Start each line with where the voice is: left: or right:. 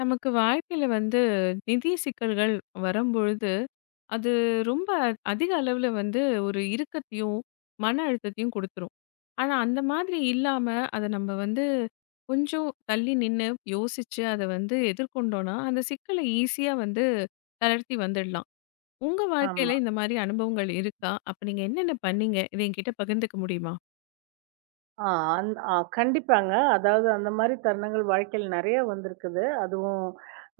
left: நமக்கு வாழ்க்கையில வந்து நிதி சிக்கல்கள் வரும்பொழுது, அது ரொம்ப அதிக அளவுல வந்து ஒரு இறுக்கத்தையும், மன அழுத்தத்தையும் குடுத்துரும். ஆனா, அந்த மாதிரி இல்லாம அத நம்ம வந்து கொஞ்சம் தள்ளி நின்னு யோசிச்சு அத வந்து எதிர்கொண்டோம்னா, அந்த சிக்கல ஈஸியா வந்து தளர்த்தி வந்துடலாம். உங்க
right: ஆமா.
left: வாழ்க்கையில இந்த மாரி அனுபவங்கள் இருக்கா? அப்ப நீங்க என்னென்ன பண்ணீங்க? இத என்கிட்ட பகிர்ந்துக்க முடியுமா?
right: ஆ அந் ஆ கண்டிப்பாங்க. அதாவது அந்த மாரி தருணங்கள் வாழ்க்கையில நெறைய வந்திருக்குது. அதுவும்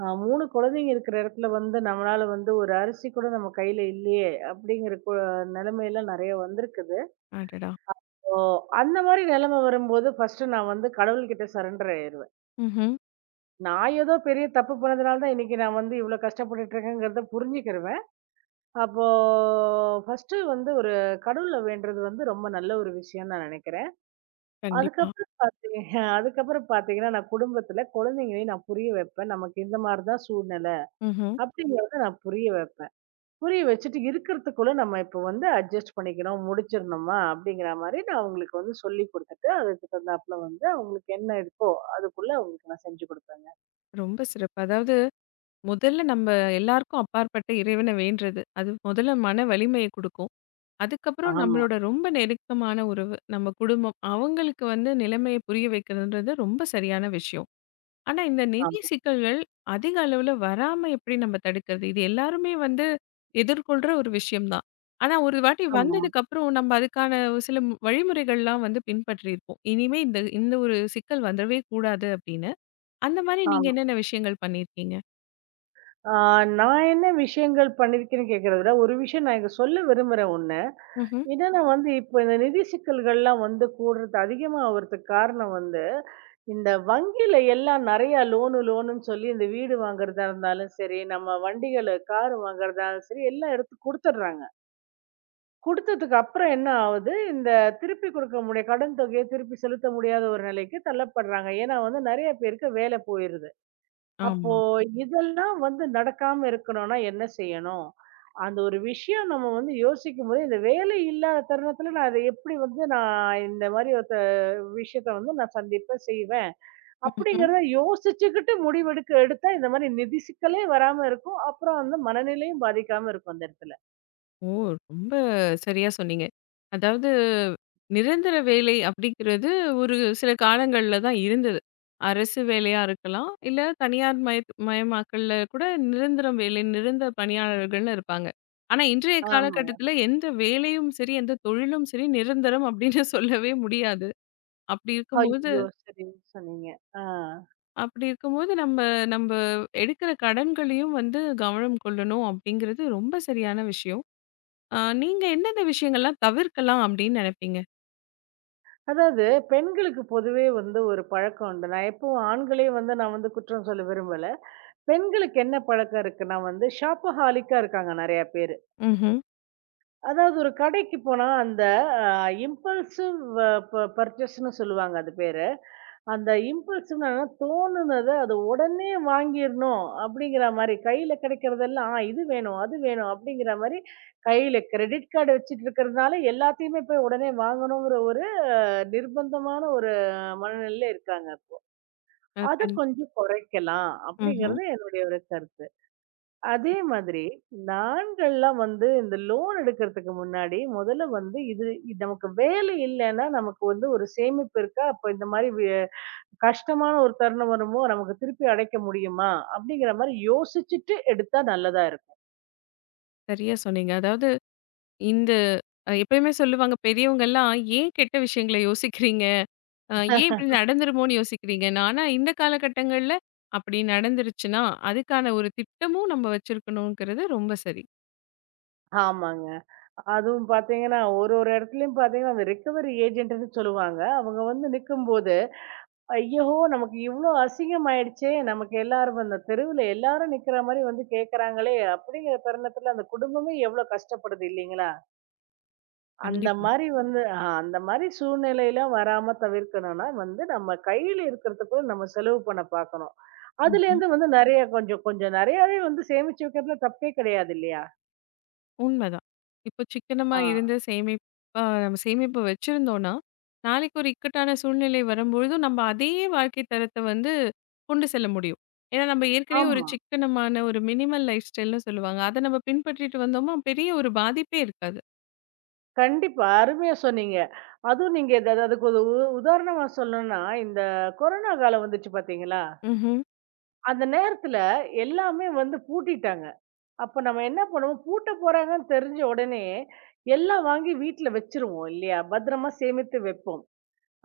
right: 3 குழந்தைங்க இருக்கிற இடத்துல வந்து நம்மளால வந்து ஒரு அரிசி கூட நம்ம கையில இல்லையே! அப்படிங்கிற நிலைமையெல்லாம் நெறைய வந்திருக்குது.
left: அடடா!
right: ஓ! அந்த மாரி நிலைமை வரும்போது ஃபர்ஸ்ட்டு நான் வந்து கடவுள்கிட்ட சரண்டர் ஆயிருவேன்.
left: ம்ஹ்ம்.
right: நான் ஏதோ பெரிய தப்பு பண்ணதுனால தான் இன்னைக்கு நான் வந்து இவ்ளோ கஷ்டப்பட்டுட்டு இருக்கேங்கிறத புரிஞ்சுக்கிருவேன். அப்போ ஃபர்ஸ்ட்டு வந்து ஒரு கடவுள வேண்டுறது வந்து ரொம்ப நல்ல ஒரு விஷயம்னு நான் நினைக்கிறேன்.
left: கண்டிப்பா.
right: அதுக்கப்புறம் பாத்தீங்கன்னா, நான் குடும்பத்துல குழந்தைங்களையும் நான் புரிய வைப்பேன். நமக்கு இந்த மாரி தான் சூழ்நிலை
left: ம்ஹ்ம்.
right: அப்படிங்கிறத நான் புரிய வைப்பேன். புரிய வச்சுட்டு இருக்கிறதுக்குள்ள நம்ம இப்போ வந்து அட்ஜஸ்ட் பண்ணிக்கணும், முடிச்சிரணுமா அப்படிங்கிற மாரி நான் அவங்களுக்கு வந்து சொல்லிக் குடுத்துட்டு, அதுக்கு தகுந்தாப்புல வந்து அவங்களுக்கு என்ன இருக்கோ அதுக்குள்ள அவங்களுக்கு நான் செஞ்சு குடுப்பேங்க.
left: ரொம்ப சிறப்பு. அதாவது முதல்ல நம்ம எல்லாருக்கும் அப்பாற்பட்ட இறைவன வேண்டுறது. அது முதல்ல மன வலிமைய குடுக்கும். அதுக்கப்புறம்
right: ஆமா,
left: நம்மளோட ரொம்ப நெருக்கமான உறவு, நம்ம குடும்பம், அவங்களுக்கு வந்து நிலைமைய புரிய வைக்கிறதுன்றது ரொம்ப சரியான விஷயம். ஆனா இந்த நிதி
right: ஆமா,
left: சிக்கல்கள் அதிக அளவுல வராம எப்படி நம்ம தடுக்கிறது? இது எல்லாருமே வந்து எதிர்கொள்ற ஒரு விஷயம் தான். ஆனா ஒரு வாட்டி
right: ஆமா,
left: வந்ததுக்கப்புறம் நம்ம அதுக்கான ஒரு சில வழிமுறைகள்லாம் வந்து பின்பற்றியிருப்போம். இனிமே இந்த இந்த ஒரு சிக்கல் வந்துடவே கூடாது அப்படின்னு. அந்த மாரி நீங்க
right: ஆமா.
left: என்னென்ன விஷயங்கள் பண்ணியிருக்கீங்க?
right: ஆ நான் என்ன விஷயங்கள் பண்ணியிருக்கேன்னு கேட்கிறத விட, ஒரு விஷயம் நான் இங்க சொல்ல விரும்புறேன் ஒண்ணு.
left: ம்ஹ்ம்.
right: என்னன்னா வந்து இப்ப இந்த நிதி சிக்கல்கள்லாம் வந்து கூடுறது அதிகமா ஆகுறதுக்கு காரணம் வந்து இந்த வங்கியில எல்லாம் நிறைய லோனு லோனுன்னு சொல்லி இந்த வீடு வாங்குறதா இருந்தாலும் சரி நம்ம வண்டிகளை கார் வாங்குறதா இருந்தாலும் சரி எல்லாம் எடுத்து கொடுத்துட்றாங்க. கொடுத்ததுக்கு அப்புறம் என்ன ஆகுது இந்த திருப்பி கொடுக்க முடிய கடன் தொகையை திருப்பி செலுத்த முடியாத ஒரு நிலைக்கு தள்ளப்படுறாங்க. ஏன்னா வந்து நிறைய பேருக்கு வேலை போயிருது. அப்போ
left: ஆமா.
right: இதெல்லாம் வந்து நடக்காம இருக்கணும்னா என்ன செய்யணும்? அந்த ஒரு விஷயம் நம்ம வந்து யோசிக்கும்போது, இந்த வேலை இல்லாத தருணத்துல நான் அத எப்படி வந்து நான் இந்த மாரி ஒரு விஷயத்த வந்து நான் சந்திப்பேன், செய்வேன்.
left: ம்ஹ்ம்.
right: அப்படிங்கிறத யோசிச்சுக்கிட்டு முடிவெடுக்க எடுத்தா இந்த மாரி நிதி சிக்கலே வராம இருக்கும். அப்புறம் வந்து மனநிலையும் பாதிக்காம இருக்கும் அந்த இடத்துல.
left: ஓ! ரொம்ப சரியா சொன்னீங்க. அதாவது நிரந்தர வேலை அப்படிங்கிறது ஒரு சில காலங்கள்ல தான் இருந்தது. அரசு வேலையா இருக்கலாம். இல்ல தனியார் மய மயமாக்கல்ல கூட நிரந்தரம் வேலை, நிரந்தர பணியாளர்கள்னு இருப்பாங்க. ஆனா இன்றைய
right: ஆமாங்க.
left: காலகட்டத்தில எந்த வேலையும் சரி, எந்த தொழிலும் சரி நிரந்தரம் அப்படின்னு சொல்லவே முடியாது. அப்படி இருக்கும்போது
right: ஐயோ! சரின்னு சொன்னீங்க. ஆ.
left: அப்படி இருக்கும்போது நம்ப எடுக்கிற கடன்களையும் வந்து கவனம் கொள்ளணும் அப்படிங்கிறது ரொம்ப சரியான விஷயம். ஆ நீங்க எந்தெந்த விஷயங்கள்லாம் தவிர்க்கலாம் அப்படின்னு நினைப்பீங்க?
right: அதாவது பெண்களுக்கு பொதுவே வந்து ஒரு பழக்கம் உண்டு. நான் எப்பவும் ஆண்களே வந்து நான் வந்து குற்றம் சொல்ல விரும்பல. பெண்களுக்கு என்ன பழக்கம் இருக்குன்னா வந்து ஷாப்பஹாலிக்கா இருக்காங்க நிறைய பேரு.
left: ம்ஹ்ம்.
right: அதாவது ஒரு கடைக்கு போனா அந்த அ இம்பல்சிவ் பர்ச்சேஸ்ன்னு சொல்லுவாங்க அது பேரு. அந்த இம்பல்சிவ்னா தோணுனத அது உடனே வாங்கிரணும் அப்படிங்கிற மாரி கையில கிடைக்கிறதெல்லாம் இது வேணும், அது வேணும் அப்படிங்கிற மாரி கையில கிரெடிட் கார்டு வச்சுட்டு இருக்கிறதுனால எல்லாத்தையுமே போய் உடனே வாங்கணுங்கிற ஒரு நிர்பந்தமான ஒரு மனநிலையில இருக்காங்க.
left: அ
right: அத
left: கண்
right: கொஞ்சம் குறைக்கலாம்
left: ம்ஹ்ம்.
right: அப்படிங்கிறது என்னுடைய ஒரு கருத்து. அதே மாதிரி நாண்கள்லாம் வந்து இந்த லோன் எடுக்கிறதுக்கு முன்னாடி முதல்ல வந்து இது இது நமக்கு வேலை இல்லைன்னா நமக்கு வந்து ஒரு சேமிப்பு இருக்கா, அப்போ இந்த மாதிரி கஷ்டமான ஒரு தருணம் வருமோ, நமக்கு திருப்பி அடைக்க முடியுமா அப்படிங்கிற மாதிரி யோசிச்சுட்டு எடுத்தா நல்லதா இருக்கும்.
left: சரியா சொன்னீங்க. அதாவது இந்த எப்பயுமே சொல்லுவாங்க பெரியவங்கலாம், "ஏன் கெட்ட விஷயங்கள யோசிக்கிறீங்க? அ ஏன் இப்படி நடந்துருமோன்னு யோசிக்கிறீங்கன்னு." ஆனா இந்த காலகட்டங்கள்ல அப்படி நடந்துருச்சுன்னா, அதுக்கான ஒரு திட்டமும் நம்ம வச்சிருக்கணுங்கிறது ரொம்ப சரி.
right: ஆமாங்க. அதுவும் பாத்தீங்கன்னா ஒரு ஒரு இடத்துலயும் பாத்தீங்கன்னா அந்த ரிகவரி ஏஜென்ட்னு சொல்லுவாங்க, அவங்க வந்து நிற்கும். ஐயோ! நமக்கு இவ்ளோ அசிங்கமாயிடுச்சே! நமக்கு எல்லாரும் அந்த தெருவுல எல்லாரும் நிக்கிற மாரி வந்து கேட்கறாங்களே! அப்படிங்கிற தருணத்துல அந்த குடும்பமே எவ்ளோ கஷ்டப்படுது இல்லைங்களா? அந்த
left: கண்டிப்பா.
right: மாரி வந்து அந்த மாரி சூழ்நிலையெல்லாம் வராம தவிர்க்கணும்னா வந்து நம்ம கையில இருக்கிறதுக்குள்ள நம்ம செலவு பண்ண பார்க்கணும்.
left: ம்ஹ்ம்.
right: அதுலேருந்து வந்து நெறைய கொஞ்சம் கொஞ்சம் நெறையாவே வந்து சேமிச்சு வைக்கிறதுல தப்பே கிடையாது இல்லையா?
left: உண்மதான். இப்போ சிக்கனமா
right: ஆ,
left: இருந்து சேமிப்பா நம்ம சேமிப்பு வச்சிருந்தோம்னா, நாளைக்கு ஒரு இக்கட்டான சூழ்நிலை வரும்பொழுதும் நம்ம அதே வாழ்க்கை தரத்த வந்து கொண்டு செல்ல முடியும். ஏன்னா நம்ம ஏற்கனவே ஒரு
right: ஆமா.
left: சிக்கனமான ஒரு மினிமல் லைஃப் ஸ்டைல்ன்னு சொல்லுவாங்க. அத நம்ம பின்பற்றிட்டு வந்தோமா பெரிய ஒரு பாதிப்பே இருக்காது.
right: கண்டிப்பா. அருமையா சொன்னீங்க. அதுவும் நீங்க இது- அது அதுக்கு ஒரு உதாரணமா சொல்லணும்னா, இந்த கொரோனா காலம் வந்துச்சு பார்த்தீங்களா?
left: ம்ஹ்ம்.
right: அந்த நேரத்துல எல்லாமே வந்து பூட்டிட்டாங்க. அப்ப நம்ம என்ன பண்ணுவோம், பூட்ட போறாங்கன்னு தெரிஞ்ச உடனே, எல்லாம் வாங்கி வீட்ல வச்சுருவோம் இல்லையா? பத்திரமா சேமித்து வைப்போம்.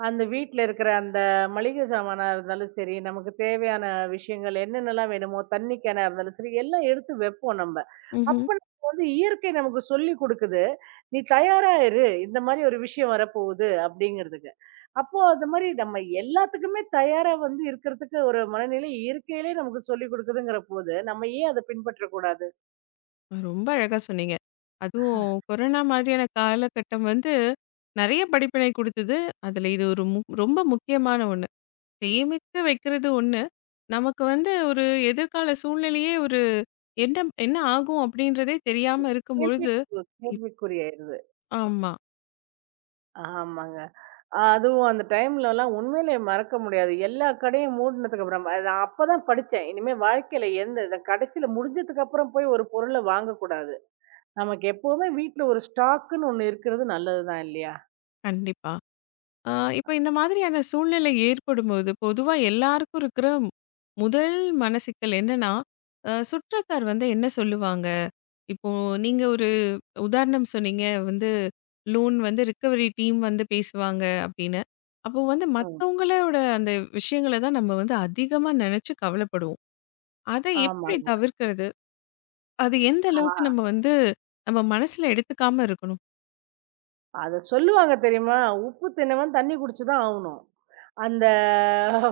right: அந்த வீட்ல இருக்கிற அந்த மளிகை சாமானா இருந்தாலும் சரி, நமக்கு தேவையான விஷயங்கள் என்னென்னலாம் வேணுமோ, தண்ணி கேனா இருந்தாலும் சரி, எல்லாம் எடுத்து வைப்போம் நம்ம.
left: ம்ஹ்ம்.
right: அப்ப நமக்கு வந்து இயற்கை நமக்கு சொல்லிக் குடுக்குது. "நீ தயாரா இரு. இந்த மாரி ஒரு விஷயம் வரப்போகுது." அப்படிங்கிறதுக்கு. அப்போ அது மாரி நம்ம எல்லாத்துக்குமே தயாரா வந்து இருக்கிறதுக்கு ஒரு மனநிலை இயற்கையிலே நமக்கு சொல்லிக் குடுக்குதுங்கிற போது, நம்ம ஏன் அத பின்பற்றக்கூடாது?
left: ரொம்ப அழகா சொன்னீங்க. அதுவும் கொரோனா மாதிரியான காலகட்டம் வந்து நெறைய படிப்பினை குடுத்தது. அதுல இது ஒரு ரொம்ப முக்கியமான ஒண்ணு. சேமித்து வைக்கிறது ஒண்ணு. நமக்கு வந்து ஒரு எதிர்கால சூழ்நிலையே ஒரு என்ன என்ன ஆகும் அப்படின்றதே தெரியாம இருக்கும்பொழுது இப்
right: கேள்விக்குறியாயிருது.
left: ஆமா.
right: ஆமாங்க. அதுவும் அந்த டைம்லலாம் உண்மையிலேயே மறக்க முடியாது. எல்லா கடையும் மூடுனதுக்கு அப்புறம் அது நான் அப்பதான் படிச்சேன். இனிமே வாழ்க்கையில எந்த இத கடைசியில முடிஞ்சதுக்கு அப்புறம் போய் ஒரு பொருள வாங்கக்கூடாது. நமக்கு எப்பவுமே வீட்ல ஒரு ஸ்டாக்குன்னு ஒண்ணு இருக்கிறது நல்லதுதான் இல்லையா?
left: கண்டிப்பா. அ இப்ப இந்த மாதிரியான சூழ்நிலை ஏற்படும்போது, பொதுவா எல்லாருக்கும் இருக்கிற முதல் மனசிக்கல் என்னன்னா, சுற்றத்தார் வந்து என்ன சொல்லுவாங்க? இப்போ நீங்க ஒரு உதாரணம் சொன்னீங்க வந்து, லோன் வந்து ரிகவரி டீம் வந்து பேசுவாங்க அப்படின்னு. அப்போ வந்து
right: ம்.
left: மத்தவங்களோட அந்த விஷயங்கள தான் நம்ம வந்து அதிகமா நெனச்சு கவலைப்படுவோம். அத எப்படி
right: ஆமாங்க.
left: தவிர்க்கிறது? அது எந்த
right: ஆ
left: அளவுக்கு நம்ம வந்து நம்ம மனசுல எடுத்துக்காம இருக்கணும்?
right: அத சொல்லுவாங்க தெரியுமா? உப்பு தின்னவன் தண்ணி குடிச்சு தான் ஆவணும். அந்த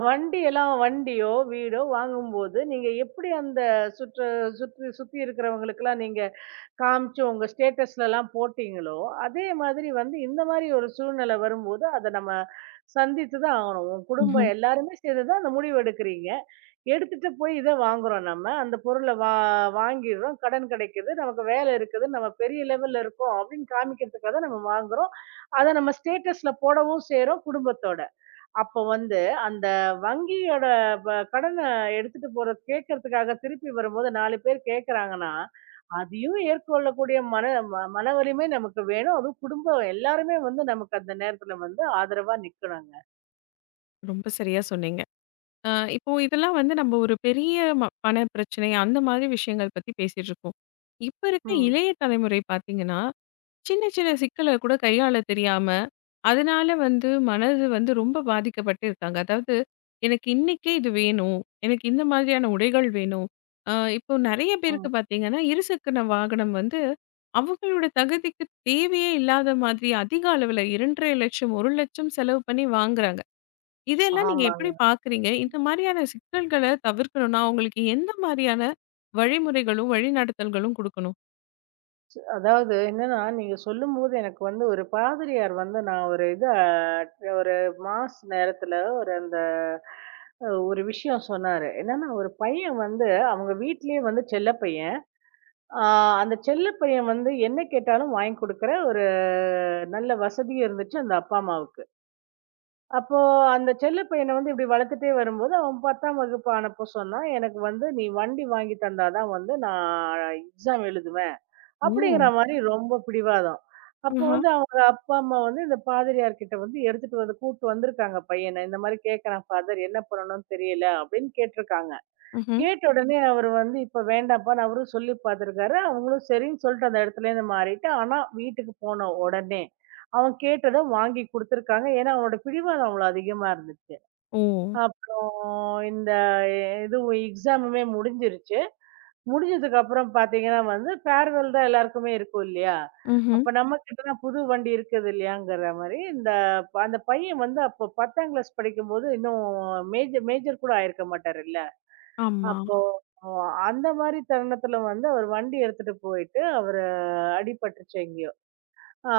right: வண்டியோ, வீடோ வாங்கும்போது நீங்க எப்படி அந்த சுற்று சுற்றி சுத்தி இருக்கிறவங்களுக்கெல்லாம் நீங்க காமிச்சு உங்க ஸ்டேட்டஸ்லலாம் போட்டீங்களோ, அதே மாதிரி வந்து இந்த மாரி ஒரு சூழ்நிலை வரும்போது, அத நம்ம சந்தித்து தான் ஆகணும். உன்
left: ம்ஹ்ம்.
right: குடும்பம் எல்லாருமே சேர்ந்து தான் அந்த முடிவு எடுக்கிறீங்க. எடுத்துட்டு போய் இத வாங்குறோம் நம்ம. அந்த பொருள வாங்கிர்றோம். கடன் கிடைக்குது. நமக்கு வேலை இருக்குது. நம்ம பெரிய லெவல்ல இருக்கோம் அப்படின்னு காமிக்கிறதுக்காக தான் நம்ம வாங்குறோம். அத நம்ம ஸ்டேட்டஸ்ல போடவும் செய்றோம் குடும்பத்தோட. அப்போ வந்து அந்த வங்கியோட வ கடன எடுத்துட்டு போற கேட்கறதுக்காக திருப்பி வரும்போது 4 பேர் கேட்கறாங்கன்னா, அதையும் ஏற்கொள்ளக்கூடிய மன ம மனவலிமை நமக்கு வேணும். அதுவும் குடும்பம் எல்லாருமே வந்து நமக்கு அந்த நேரத்துல வந்து ஆதரவா நிக்கணுங்க.
left: ரொம்ப சரியா சொன்னீங்க. அ இப்போ இதெல்லாம் வந்து நம்ம ஒரு பெரிய பண பிரச்சனை அந்த மாதிரி விஷயங்கள் பத்தி பேசிட்டு இருக்கோம். இப்ப இருக்க
right: ம்.
left: இளைய தலைமுறை பார்த்தீங்கன்னா, சின்ன சின்ன சிக்கல கூட கையாள தெரியாம, அதனால வந்து மனது வந்து ரொம்ப பாதிக்கப்பட்டு இருக்காங்க. அதாவது எனக்கு இன்னைக்கே இது வேணும். எனக்கு இந்த மாதிரியான உடைகள் வேணும். அ இப்போ நெறைய
right: ம்.
left: பேருக்கு பார்த்தீங்கன்னா, இருசக்கர வாகனம் வந்து அவங்களோட தகுதிக்கு தேவையே இல்லாத மாதிரி அதிக அளவுல 2,50,000 1,00,000 செலவு பண்ணி வாங்குறாங்க. இதெல்லாம் நீங்க எப்படி
right: ஆமாங்க.
left: பார்க்குறீங்க? இந்த மாதிரியான சிக்கல்கள தவிர்க்கணும்னா, அவங்களுக்கு எந்த மாதிரியான வழிமுறைகளும், வழிநடத்தல்களும் குடுக்கணும்?
right: அதாவது என்னன்னா, நீங்க சொல்லும்போது எனக்கு வந்து ஒரு பாதிரியார் வந்து நான் ஒரு மாஸ் நேரத்துல ஒரு அந்த அ ஒரு விஷயம் சொன்னாரு. என்னன்னா, ஒரு பையன் வந்து அவங்க வீட்லயே வந்து செல்ல பையன். ஆ, அந்த செல்ல பையன் வந்து என்ன கேட்டாலும் வாங்கி குடுக்குற ஒரு நல்ல வசதியும் இருந்துச்சு அந்த அப்பா அம்மாவுக்கு. அப்போ அந்த செல்ல பையன வந்து இப்படி வளர்த்துட்டே வரும்போது, அவன் 10ஆம் வகுப்பு ஆனப்போ சொன்னான், "எனக்கு வந்து நீ வண்டி வாங்கி தந்தா தான் வந்து நான் எக்ஸாம் எழுதுவேன்."
left: ஓ!
right: அப்படிங்கிற மாரி ரொம்ப பிடிவாதம். அப்போ
left: ஆஹா.
right: வந்து அவங்க அப்பா அம்மா வந்து இந்த பாதிரியார் கிட்ட வந்து எடுத்துட்டு வந்து கூட்டு வந்திருக்காங்க பையன. இந்த மாரி கேட்கறான் ஃபாதர், என்ன பண்ணணும்னு தெரியல அப்படின்னு கேட்டிருக்காங்க.
left: ம்ஹ்ம்.
right: கேட்ட உடனே அவரு வந்து, "இப்ப வேண்டாம்ப்பான்னு" அவரும் சொல்லி பார்த்துருக்காரு. அவங்களும் சரின்னு சொல்லிட்டு அந்த இடத்துலேருந்து மாறிட்டு, ஆனா வீட்டுக்கு போன உடனே, அவன் கேட்டத வாங்கி குடுத்துருக்காங்க. ஏன்னா, அவனோட பிடிவாதம் அவ்வளோ அதிகமா இருந்துச்சு.
left: ஓ!
right: அப்புறம் இந்த இதுவும் எக்ஸாமுமே முடிஞ்சிருச்சு. முடிஞ்சதுக்கப்புறம் பார்த்தீங்கன்னா வந்து, ஃபேர்வெல் தான் எல்லாருக்குமே இருக்கும் இல்லையா?
left: ம்ஹ்ம்.
right: அப்ப நம்மகிட்ட தான் புது வண்டி இருக்குது இல்லையாங்கிற மாரி, இந்த அந்த பையன் வந்து அப்போ 10ஆம் கிளாஸ் படிக்கும்போது, இன்னும் மேஜர் மேஜர் கூட ஆயிருக்க மாட்டாரு இல்ல.
left: ஆமா.
right: அப்போ அ அந்த மாரி தருணத்துல வந்து அவர் வண்டி எடுத்துட்டு போயிட்டு, அவரு அடிபட்டுருச்சு எங்கேயோ! ஆ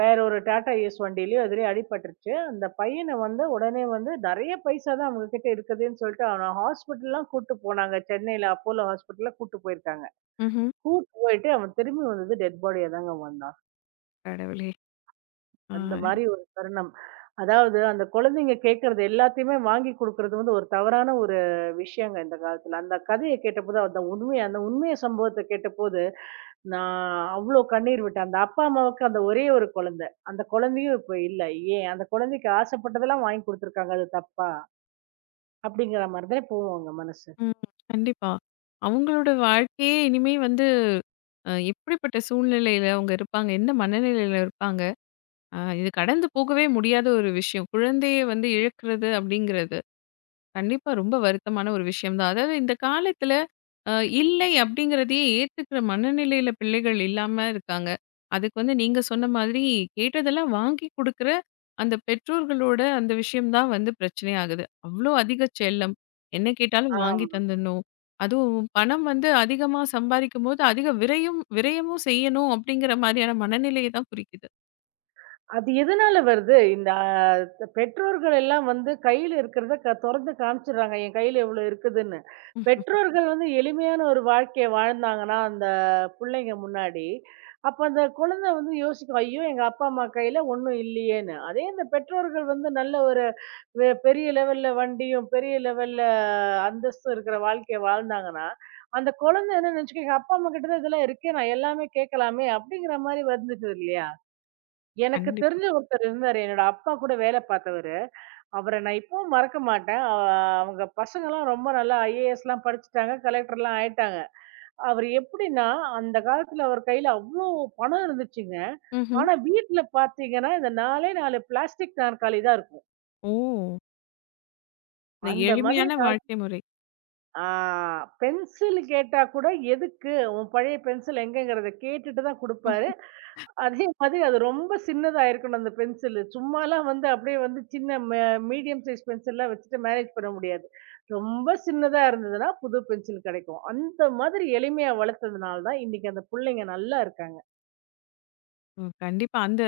right: வேற ஒரு டாடா ஏஸ் வண்டியிலயோ எதுலயோ அடிபட்டுருச்சு. அந்த பையன வந்து உடனே வந்து நெறைய பைசா தான் அவங்க கிட்ட இருக்குதுன்னு சொல்லிட்டு, அவன ஹாஸ்பிட்டல்லாம் கூட்டு போனாங்க. சென்னையில அப்போலோ ஹாஸ்பிட்டல்ல கூட்டு போயிருக்காங்க.
left: ம்ஹ்ம்.
right: கூட்டு போயிட்டு அவன் திரும்பி வந்தது டெட் பாடியா தாங்க வந்தான்.
left: கடவுளே!
right: அந்த
left: ஆ.
right: மாரி ஒரு தருணம். அதாவது அந்த குழந்தைங்க கேட்கறது எல்லாத்தையுமே வாங்கி குடுக்கறது வந்து ஒரு தவறான ஒரு விஷயங்க இந்த காலத்துல. அந்த கதைய கேட்டபோது அந்த உண்மைய சம்பவத்த கேட்டபோது, நான் அவ்ளோ கண்ணீர் விட்டேன். அந்த அப்பா, அம்மாவுக்கு அந்த ஒரே ஒரு குழந்தை. அந்த குழந்தையும் இப்ப இல்ல. ஏன் அந்த குழந்தைக்கு ஆசைப்பட்டதெல்லாம் வாங்கி குடுத்துருக்காங்க. அது தப்பா? அப்படிங்கிற மாரி தானே போவும் அவங்க மனசு.
left: ம். கண்டிப்பா. அவங்களோட வாழ்க்கையே இனிமே வந்து எப்படிப்பட்ட சூழ்நிலையில அவங்க இருப்பாங்க? எந்த மனநிலையில இருப்பாங்க? இது கடந்து போகவே முடியாத ஒரு விஷயம். குழந்தையை வந்து இழக்கிறது அப்படிங்கிறது. கண்டிப்பா ரொம்ப வருத்தமான ஒரு விஷயம் தான். அதாவது இந்த காலத்தில அ இல்லை அப்படிங்கிறதையே ஏத்துக்கிற மனநிலையில பிள்ளைகள் இல்லாம இருக்காங்க. அதுக்கு வந்து நீங்க சொன்ன மாதிரி கேட்டதெல்லாம் வாங்கி குடுக்குற அந்த பெற்றோர்களோட அந்த விஷயம் தான் வந்து பிரச்சனையாகுது. அவ்ளோ அதிக செல்லம். என்ன கேட்டாலும் வாங்கி
right: ஆமா.
left: தந்துடணும். அதுவும் பணம் வந்து அதிகமா சம்பாரிக்கும்போது அதிக விரையும் விரயமும் செய்யணும் அப்படிங்கிற மாதிரியான மனநிலையை தான் குறிக்குது.
right: அது எதனால வருது? இந்த பெற்றோர்கள் எல்லாம் வந்து கையில இருக்கிறத தொறந்து காமிச்சுடுறாங்க. என் கையில இவ்வளோ இருக்குதுன்னு.
left: ம்.
right: பெற்றோர்கள் வந்து எளிமையான ஒரு வாழ்க்கைய வாழ்ந்தாங்கன்னா, அந்த புள்ளைங்க முன்னாடி, அப்ப அந்த குழந்தை வந்து யோசிக்கும், "ஐயோ! எங்க அப்பா, அம்மா கையில ஒண்ணும் இல்லையேன்னு." அதே இந்த பெற்றோர்கள் வந்து நல்ல ஒரு பெரிய லெவல்ல வண்டியும், பெரிய லெவல்ல அந்தஸ்தும் இருக்கிற வாழ்க்கைய வாழ்ந்தாங்கன்னா, அந்த குழந்தை என்ன நினைச்சுக்கும், "எங்க அப்பா, அம்மா கிட்ட தான் இதெல்லாம் இருக்கே, நான் எல்லாமே கேட்கலாமே." அப்படிங்கிற மாரி வந்துடுது இல்லையா? எனக்கு
left: கண்டிப்பா.
right: தெரிஞ்ச ஒருத்தர் இருந்தாரு. என்னோட அப்பா கூட வேலை பார்த்தவரு. அவர நான் இப்பவும் மறக்க மாட்டேன். அவங்க பசங்கலாம் ரொம்ப நல்லா ஐஏஎஸ்லாம் படிச்சுட்டாங்க. கலெக்டர்லாம் ஆயிட்டாங்க. அவரு எப்படின்னா, அந்த காலத்துல அவர் கையில அவ்ளோ பணம் இருந்துச்சுங்க.
left: ம்ஹ்ம்.
right: ஆனா வீட்ல பார்த்தீங்கன்னா, இந்த 4ஏ 4 பிளாஸ்டிக் நாற்காலி தான் இருக்கும்.
left: ஓ! இந்த
right: அந்த மாதிரி
left: எளிமையான
right: நாற்
left: வாழ்க்கை முறை.
right: ஆ பென்சில் கேட்டா கூட, "எதுக்கு? உன் பழைய பென்சில் எங்கங்கிறத கேட்டுட்டு தான் குடுப்பாரு. அதே மாதிரி அது ரொம்ப சின்னதா இருக்கணும் அந்த பென்சிலு. சும்மாலாம் வந்து அப்படியே வந்து சின்ன மெ மீடியம் சைஸ் பென்சில்லாம் வச்சுட்டு மேனேஜ் பண்ண முடியாது. ரொம்ப சின்னதா இருந்ததுன்னா, புது பென்சில் கிடைக்கும். அந்த மாதிரி எளிமையா வளர்த்ததுனால தான் இன்னைக்கு அந்த புள்ளைங்க நல்லா இருக்காங்க.
left: ம். கண்டிப்பா. அந்த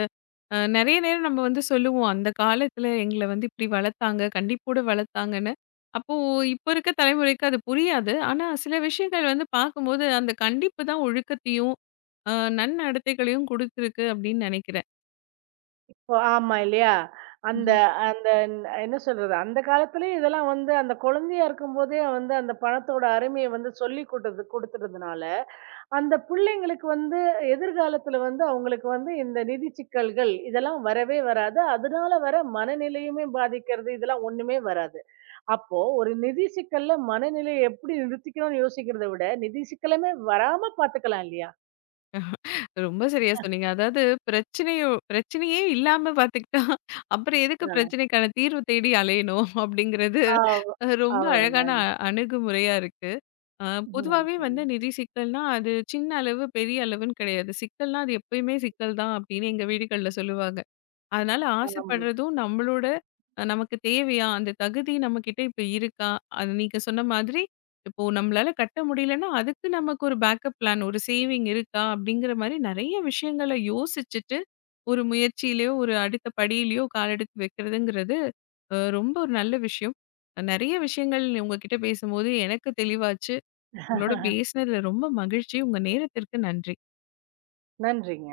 left: நெறைய நேரம் நம்ம வந்து சொல்லுவோம். அந்த காலத்துல எங்கள வந்து இப்டி வளர்த்தாங்க. கண்டிப்போட வளர்த்தாங்கன்னு. அப்போ இப்ப இருக்க தலைமுறைக்கு அது புரியாது. ஆனா சில விஷயங்கள் வந்து பார்க்கும்போது, அந்த கண்டிப்பு தான் ஒழுக்கத்தையும், அ நன்னடத்தைகளையும் குடுத்துருக்கு அப்டின்னு நெனைக்கிறேன்.
right: இப்போ ஆமா இல்லையா? அந்த
left: ம்ஹ்ம்.
right: அந்த ந- என்ன சொல்றது? அந்த காலத்திலேயே இதெல்லாம் வந்து அந்த குழந்தையா இருக்கும்போதே வந்து அந்த பணத்தோட அருமைய வந்து சொல்லிக் குடுத்துறதுனால அந்த பிள்ளைங்களுக்கு வந்து எதிர்காலத்துல வந்து அவங்களுக்கு வந்து இந்த நிதி சிக்கல்கள் இதெல்லாம் வரவே வராது. அதனால வர மனநிலையுமே பாதிக்கிறது இதெல்லாம் ஒண்ணுமே வராது. அப்போ ஒரு நிதி சிக்கல்ல மனநிலையை எப்படி நிறுத்திக்கணும்னு யோசிக்கிறத விட, நிதி சிக்கலமே வராம பாத்துக்கலாம் இல்லையா?
left: ரொம்ப சரியா சொன்னீங்க. அதாவது பிரச்சனையோ பிரச்சனையே இல்லாம பார்த்துக்கிட்டா, அப்புறம் எதுக்கு
right: ஆ.
left: பிரச்சனைக்கான தீர்வு தேடி அலையணும்? அப்டிங்கிறது
right: ஆ.
left: ரொம்ப அழகான
right: அவ்வளோதாங்க.
left: அணுகுமுறையா இருக்கு. அ பொதுவாவே
right: நன்றிங்க.
left: வந்து நிதி சிக்கல்னா, அது சின்ன அளவு, பெரிய அளவுன்னு கிடையாது. சிக்கல்னா அது எப்பயுமே சிக்கல் தான் அப்படின்னு எங்க வீடுகள்ல சொல்லுவாங்க. அதனால
right: ஆமா.
left: ஆசைப்படுறதும் நம்மளோட நமக்கு தேவையா? அந்த தகுதி நம்மகிட்ட இப்ப இருக்கா? அது நீங்க சொன்ன மாதிரி இப்போ நம்மளால கட்ட முடியலன்னா, அதுக்கு நமக்கு ஒரு பேக்கப் பிளான், ஒரு சேவிங் இருக்கா? அப்படிங்கிற மாரி நெறைய விஷயங்கள யோசிச்சுட்டு, ஒரு முயற்சியிலயோ, ஒரு அடுத்த படியிலயோ கால் எடுத்து வைக்கிறதுங்கிறது ரொம்ப ஒரு நல்ல விஷயம். நெறைய விஷயங்கள் உங்ககிட்ட பேசும்போது எனக்கு தெளிவாச்சு. உங்களோட பேசினதுல ரொம்ப மகிழ்ச்சி. உங்க நேரத்திற்கு நன்றி.
right: நன்றிங்க.